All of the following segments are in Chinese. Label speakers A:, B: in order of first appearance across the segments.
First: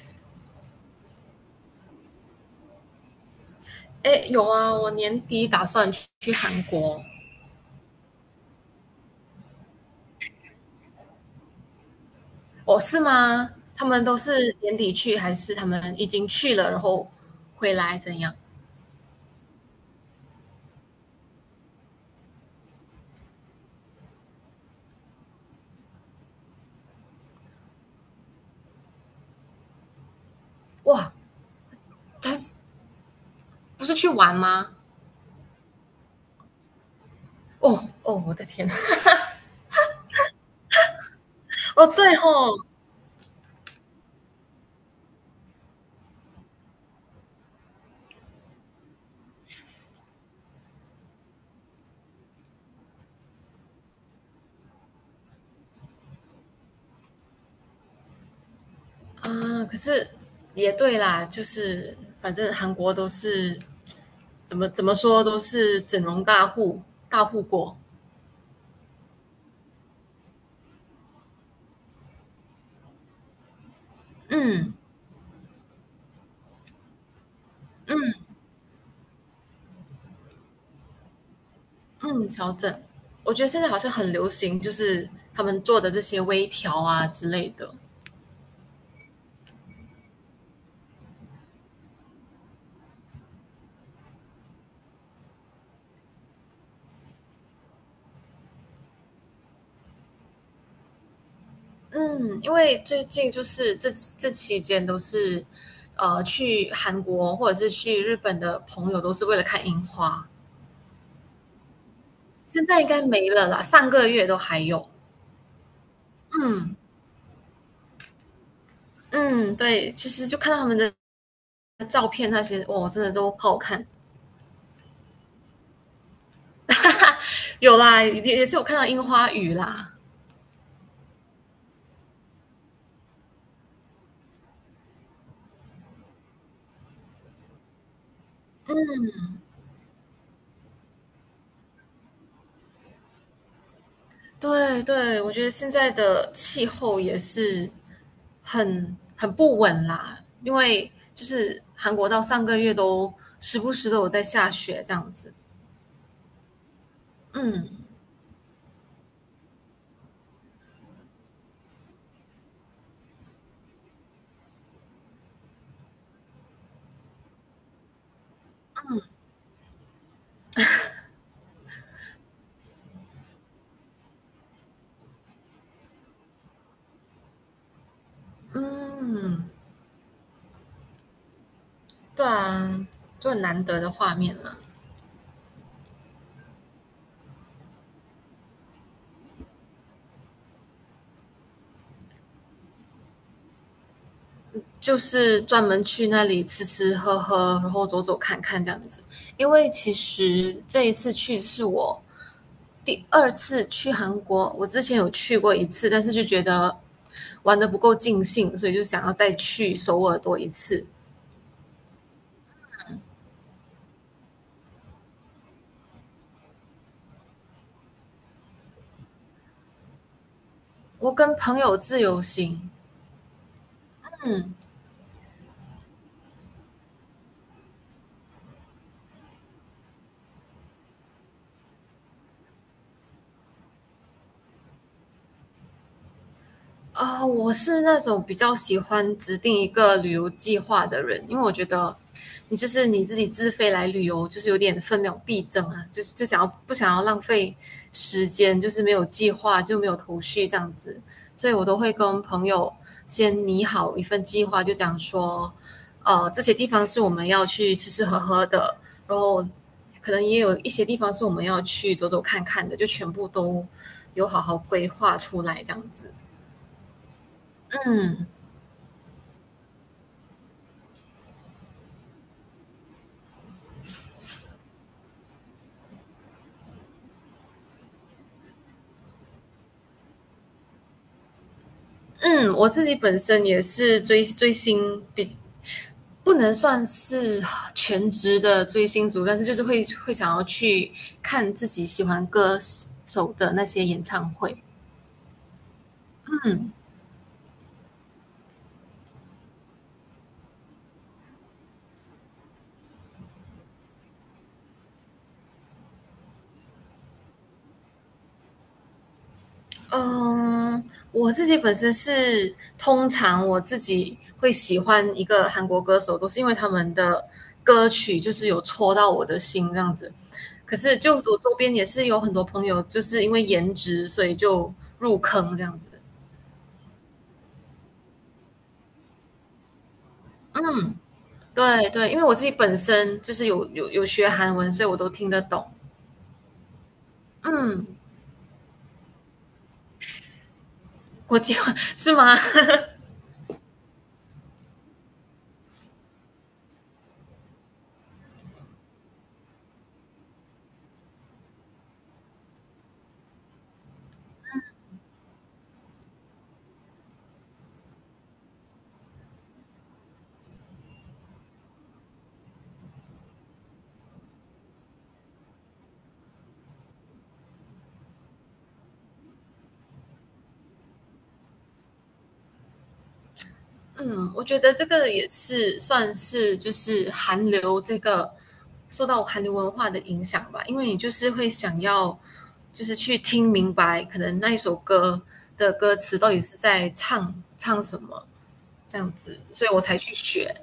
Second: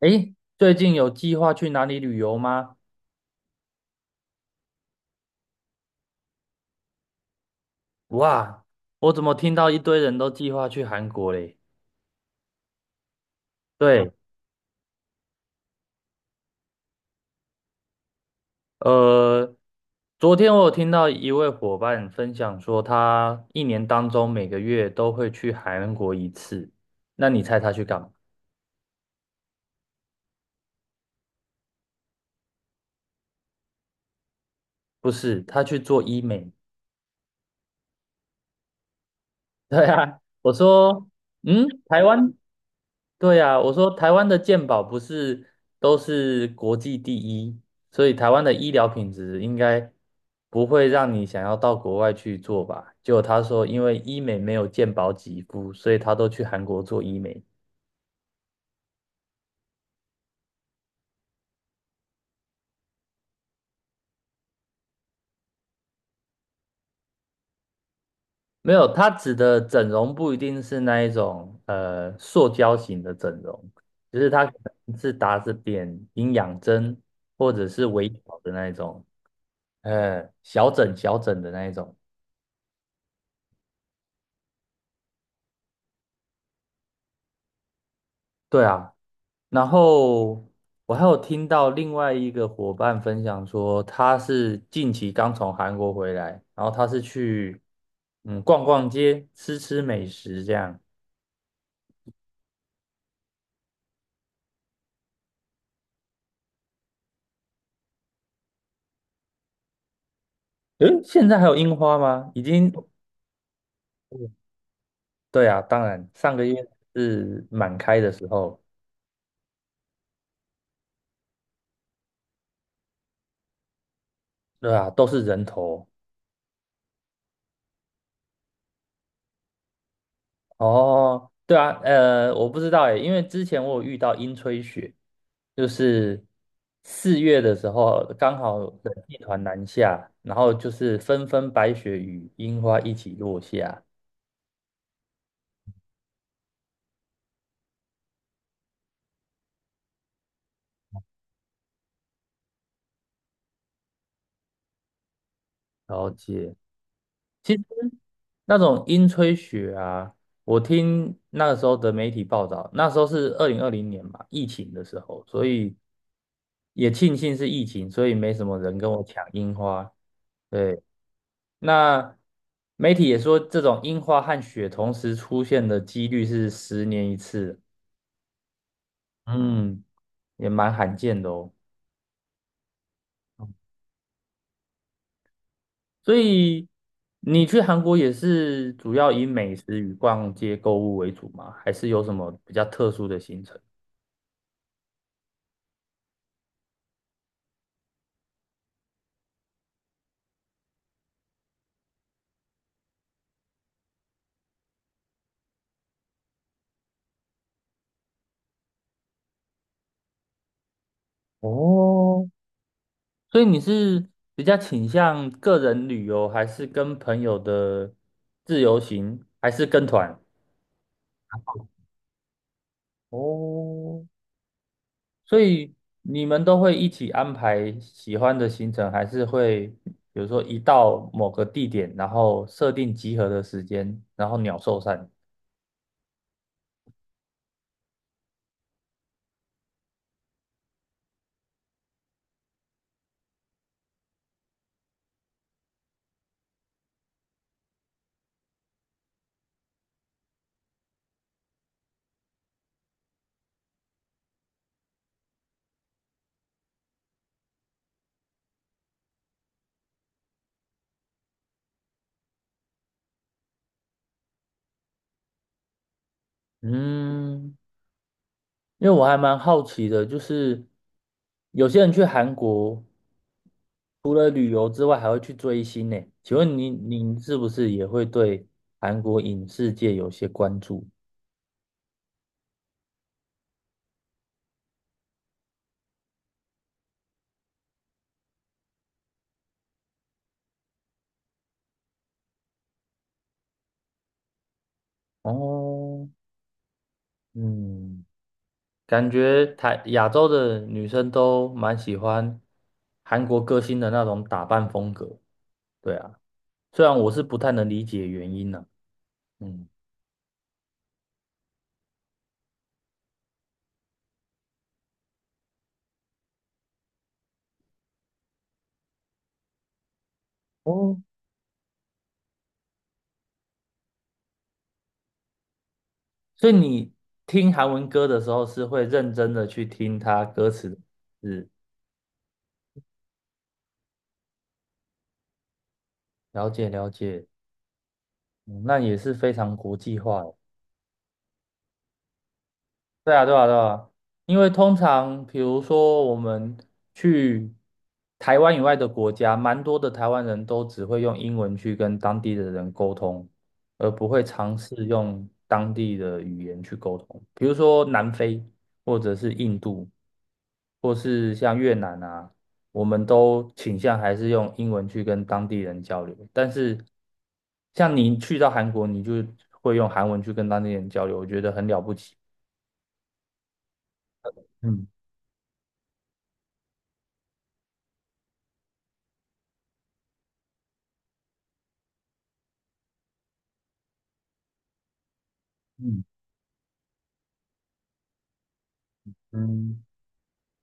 A: 诶，最近有计划去哪里旅游吗？
B: 哎，有啊，我年底打算去韩国。
A: 哇，我怎么听到一堆人都计划去韩国嘞？
B: 哦，是吗？他们
A: 对，
B: 都是年底去，还是他们已经去了，然后回来怎样？
A: 呃，昨天我有听到一位伙伴分享说，他一年当中每个月都会去韩国一次。那你猜他去干嘛？
B: 哇，他是不是去玩吗？
A: 不是，他去做医美。
B: 哦哦，我的天！
A: 对啊，我说，
B: 哦，
A: 台
B: 对
A: 湾
B: 吼，
A: 对呀，我说台湾的健保不是都是国际第一，所以台湾的医疗品质应该不会让你想要到国外去做吧？结果他说，因为医美没有健保给付，所以他都去韩国做医美。
B: 啊，可是也对啦，就是反正韩国都是怎么说都是整容大户国。
A: 没有，他指的整容不一定是那一种塑胶型的整容，只是他可
B: 嗯
A: 能是打着点营养针或者是微
B: 嗯
A: 调的那一种，小整小整的那一种。
B: 嗯，调整。我觉得现在好像很流行，就是他们做的这些微调啊之类的。
A: 对啊，然后我还有听到另外一个伙伴分享说，他是近期刚从韩国回来，然后他是去逛逛街、吃吃美食这样。
B: 嗯，因为最近就是这期间都是，去韩国或者是去日本的朋友都是为了看樱花，
A: 诶，现在还有樱花吗？已
B: 现
A: 经，
B: 在应该没了啦，上个月
A: 嗯
B: 都还有。
A: 对啊，当然，上个月
B: 嗯
A: 是满开的时候，
B: 嗯，对，其实就看到他们的照片那些，哇，真的都好好看。
A: 对啊，都是人头。
B: 有啦，也是有看到樱花雨啦。
A: 哦，对啊，我不知道诶，因为之前我有遇到樱吹雪。就是4月的时候，刚好冷气团南下，然后就是纷纷白雪与樱花一起落下。
B: 对对，我觉得现在的气候也是很不稳啦，因为就是韩国到上个月都时不时都有在下雪这样子。
A: 了解。其实
B: 嗯
A: 那种樱吹雪啊，我听那个时候的媒体报道，那时候是2020年嘛，疫情的时候，所以也庆幸是疫情，所以没什么人跟我抢樱花。对，那媒体也说，这种樱花和雪同时出现的几率是10年一次。
B: 嗯，
A: 嗯，也蛮罕见的哦。
B: 对啊，就很难得的画面了。
A: 所以你去韩国也是主要以美食与逛街购物为主吗？还是有什么比较特殊的行程？
B: 就是专门去那里吃吃喝喝，然后走走看看这样子。因为其实这一次去是我第二次去韩国，我之前有去过一次，但是就觉得玩的不够尽兴，所以就想要再去首尔多一次。
A: 哦，所以你是比较倾向个人旅游，还是跟朋友的自由行，还是跟团？
B: 我跟朋友自由行，
A: 哦，所以你们都会一起安排喜欢的行程，还是会比如说一到某个地点，然后设定集合的时间，然后鸟兽散？
B: 我是那种比较喜欢制定一个旅游计划的人，因为我觉得你就是你自己自费来旅游，就是有点分秒必争啊，就是就想要不想要浪费时间，就是没有计划就没有头绪这样子，所以我都会跟朋友先拟好一份计划，就讲说，这些地方是我们要去吃吃喝喝的，然后可能也有一些地方是我们要去走走看看的，就全部都有好好规划出来这样子，
A: 嗯，
B: 嗯。
A: 因为我还蛮好奇的，就是有些人去韩国除了旅游之外，还会去追星呢。请问您是不是也会对韩国影视界有些关注？
B: 嗯，我自己本身也是追追星，不能算是全职的追星族，但是就是会想要去看自己喜欢歌手的那些演唱会。
A: 哦，嗯，感觉台亚洲的女生都蛮喜欢韩国歌星的那种打扮风格。对啊，虽然我是不太能理解原因呢、嗯，
B: 嗯，我自己本身是通常我自己会喜欢一个韩国歌手，都是因为他们的歌曲就是有戳到我的心这样子。可是
A: 哦，
B: 就我周边也是有很多朋友，就是因为颜值，所以就入坑这样子。
A: 所以你听韩文歌的时候是会认真的去听他歌词的是
B: 对对，因为我自己本身就是有学韩文，所以我都听得懂。
A: 了解了解，
B: 嗯，
A: 嗯那也是非常国际化。
B: 国际化 是吗？
A: 对啊，对啊，对啊，因为通常比如说我们去台湾以外的国家，蛮多的台湾人都只会用英文去跟当地的人沟通，而不会尝试用当地的语言去沟通。比如说南非，或者是印度，或是像越南啊，我们都倾向还是用英文去跟当地人交流。但是像你去到韩国，你就会用韩文去跟当地人交流，我觉得很了不起。
B: 嗯，我觉得这
A: 嗯。
B: 个也是算是就是韩流这个受到韩流文化的影响吧，因为你就是会想要就是去听明白，可能那一首歌的歌
A: 嗯
B: 词到底是在唱什么这样子，所以我
A: 嗯，
B: 才去学。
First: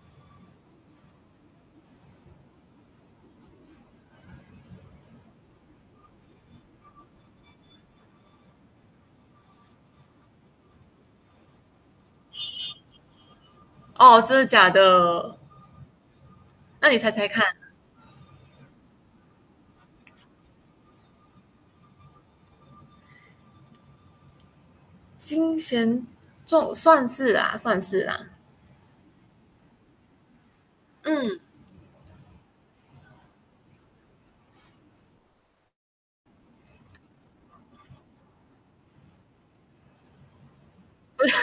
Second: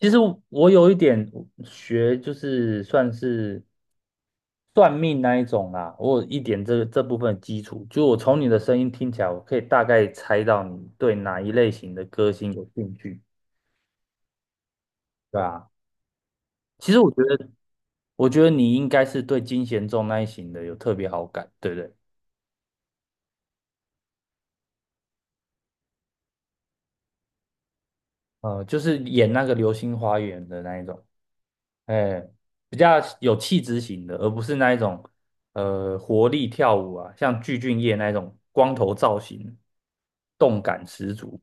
A: 其实我有一点学，就是算是算命那一种啦，我有一点这个这部分的基础，就我从你的声音听起来，我可以大概猜到你对哪一类型的歌星有兴趣，
B: 哦，真的假的？
A: 对啊，
B: 那
A: 其实
B: 你
A: 我
B: 猜
A: 觉
B: 猜看，
A: 得，我觉得你应该是对金贤重那一型的有特别好感，对不对？
B: 金贤重算是啦，算是啦，
A: 呃，就是演那个《流星花园》的那一种，
B: 嗯。
A: 哎，比较有气质型的，而不是那一种活力跳舞啊，像具俊晔那一种光头造型，动感十足。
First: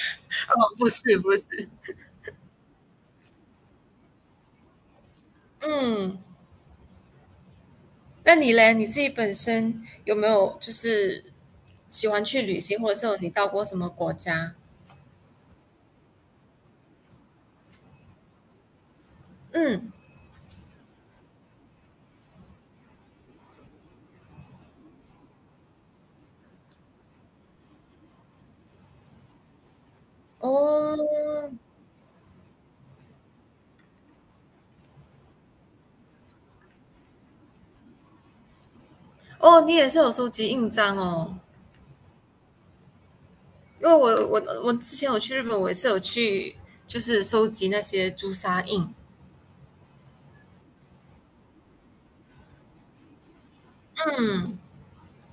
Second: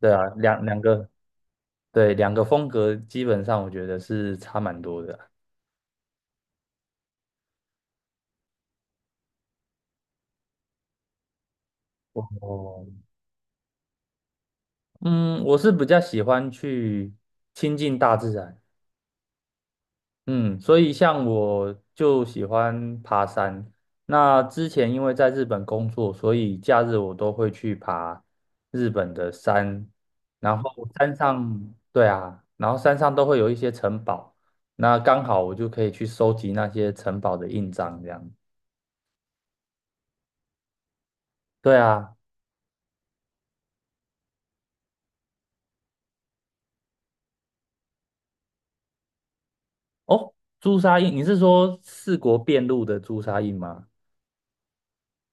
A: 对啊，两
B: 哦，
A: 两
B: 不
A: 个
B: 是不是，
A: 对两个风格基本上我觉得是差蛮多的啊。
B: 嗯，那你嘞？你自己本身有没有就是喜欢去旅行，
A: 哦，
B: 或者是有你到过什么国家？
A: 嗯，我是比较喜欢去亲近大自然。
B: 嗯，
A: 嗯，所以像我就喜欢爬山。那之前因为在日本工作，所以假日我都会去爬日本的山。然后
B: 哦，
A: 山上，对啊，然后山上都会有一些城堡，那刚好我就可以去收集那些城堡的印章，这样。
B: 哦，你也是有收集印章哦，
A: 对啊，
B: 因为我之前有去日本，我也是有去就是收集那些朱砂印。
A: 哦，朱砂印，你是说四国遍路的朱砂印吗？
B: 嗯，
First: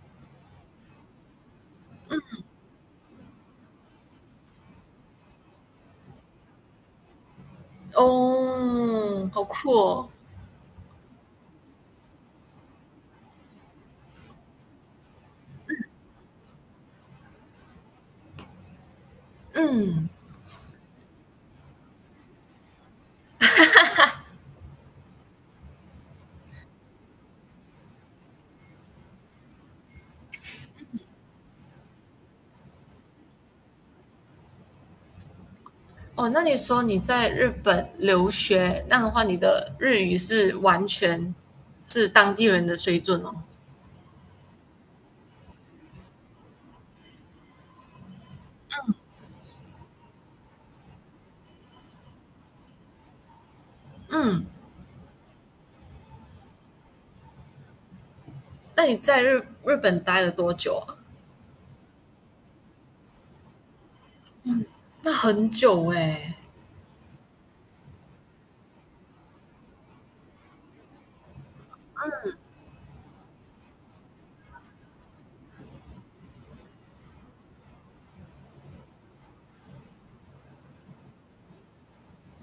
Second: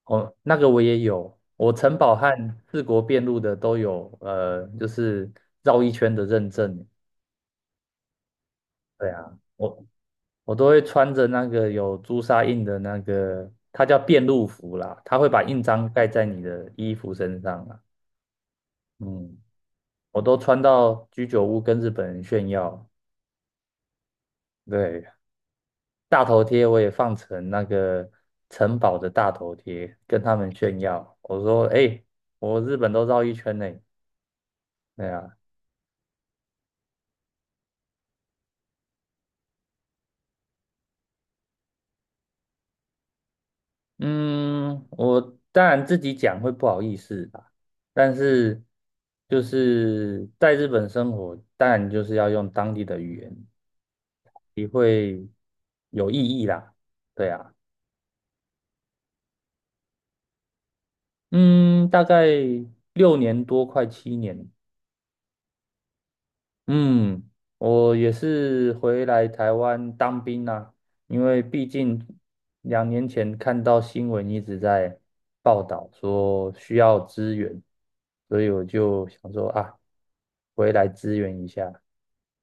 A: 哦，那个我也有，我城堡和四国遍路的都有，就是绕一圈的认证。对
B: 哦，
A: 啊，
B: 好酷
A: 我
B: 哦。
A: 我都会穿着那个有朱砂印的那个，它叫遍路服啦，它会把印章盖在你的衣服身上啊。嗯，
B: 嗯，
A: 我都穿到居酒屋跟日本人炫耀。对，大头贴我也放成那个城堡的大头贴，跟他们炫耀。我说，哎、我日本都绕一圈呢、对啊，
B: 哦，那你说你在日本留学，那的话，你的日语是完全是当地人的水准哦。
A: 嗯，我当然自己讲会不好意思啦，但是就是在日本生活，当然就是要用当地的语言，
B: 嗯，
A: 也会有意义啦。对啊，
B: 那你在日本待了多久啊？
A: 嗯，大概6年多，快7年，
B: 那很久哎、
A: 嗯，我也是回来台湾当兵啦、因为毕竟2年前看到新闻一直在报道说需要支援，所以我就想说啊，回来支援一下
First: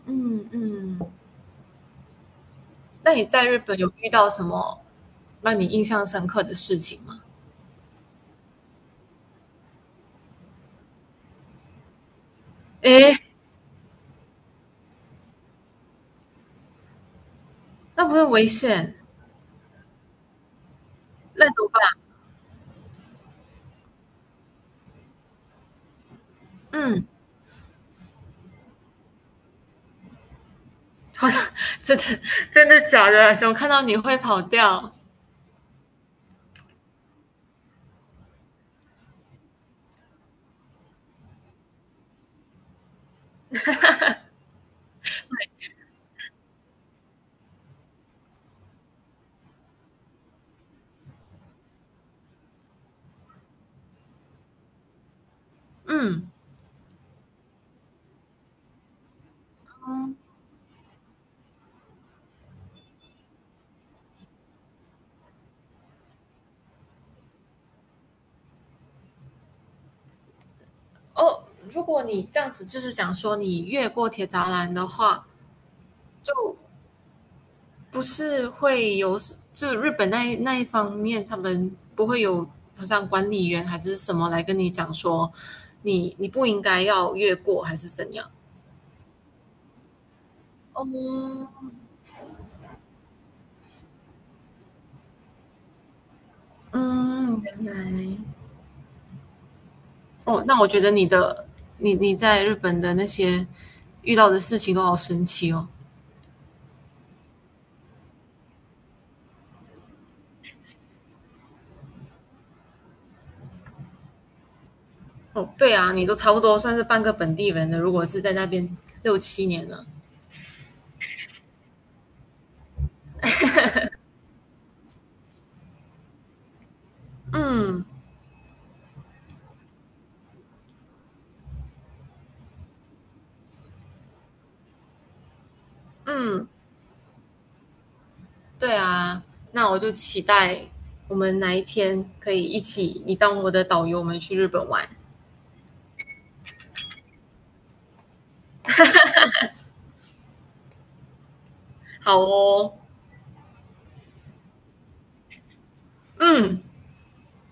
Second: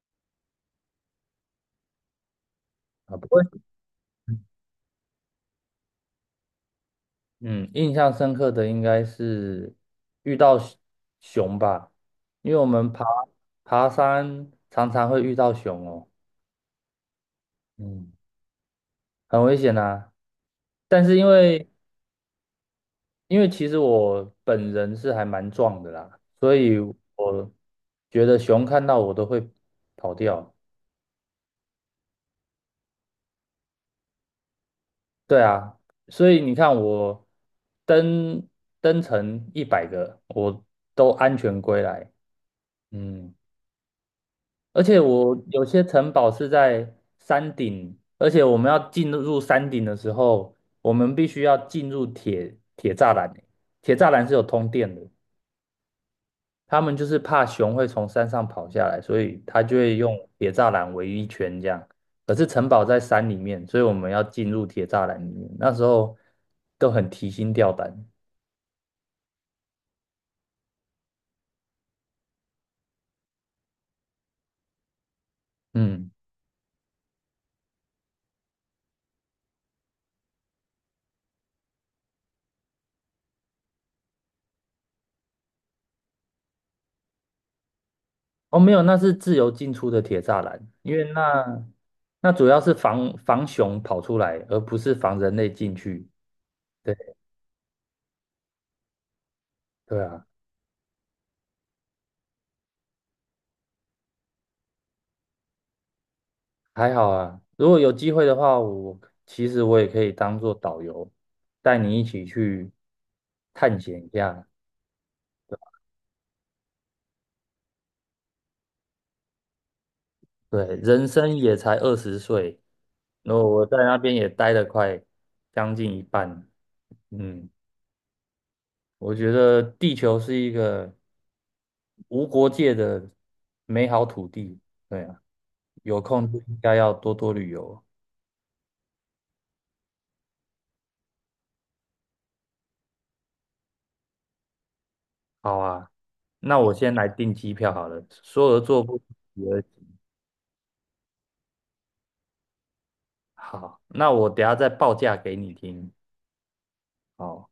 B: 嗯嗯，那
A: 啊。
B: 你
A: 不过，
B: 在日本有遇到什么让你印象深刻的事情吗？
A: 嗯，印象深刻的应该是遇到熊吧，因为我们爬
B: 诶，
A: 爬山常常会遇到熊哦，
B: 那
A: 嗯，
B: 不是危险，
A: 很危险啊。但是因
B: 那怎
A: 为
B: 么办？
A: 其实我本人是还蛮壮的啦，所以
B: 嗯，
A: 我觉得熊看到我都会跑掉。
B: 我 真的真的假的？熊看到你会跑掉？
A: 对啊，所以你看我登登城100个，我都安全归来。嗯，而且我有些城堡是在山顶，而且我们要进入山顶的时候，我们必须要进入铁栅栏是有通电的。
B: 嗯
A: 他们就是怕熊会从山上跑下来，所以他就会用
B: 嗯
A: 铁栅栏围一圈这样。可是城堡在山里面，所以我们要进入铁栅栏里面。那时候都很提心吊胆。
B: 哦，如果你这样子就是想说你越过铁栅栏的话，
A: 嗯，
B: 就不是会有就日本那一方面，他们不会有好像管理员还是什么来跟你讲说你不应该要越过还是怎样？
A: 哦，没有，那是自由进出的铁栅栏，因为
B: 哦，
A: 那那主要是防熊跑出来，而不是防人类进去。对
B: 嗯，原来
A: 对啊，
B: 哦，那我觉得你的你在日本的那些遇到的事情都好神奇哦。
A: 还好啊。如果有机会的话，其实我也可以当做导游，带你一起去探险一下。
B: 哦，对啊，你都差不多算是半个本地人了，如果是在那边六七年了，
A: 对，人生也才20岁，然后我在那边也待了快将近一半。嗯，
B: 嗯
A: 我觉得地球是一个无国界的美好土地。对啊，有空就
B: 嗯。
A: 应该要多多旅游。
B: 对啊，那我就期待我们哪一天可以一起，你当我的导游，我们去日本玩。
A: 好啊，那我先来订机票好了。说而做不及而行
B: 好哦，
A: 好，那我等下再报价给你听。
B: 嗯，
A: 好。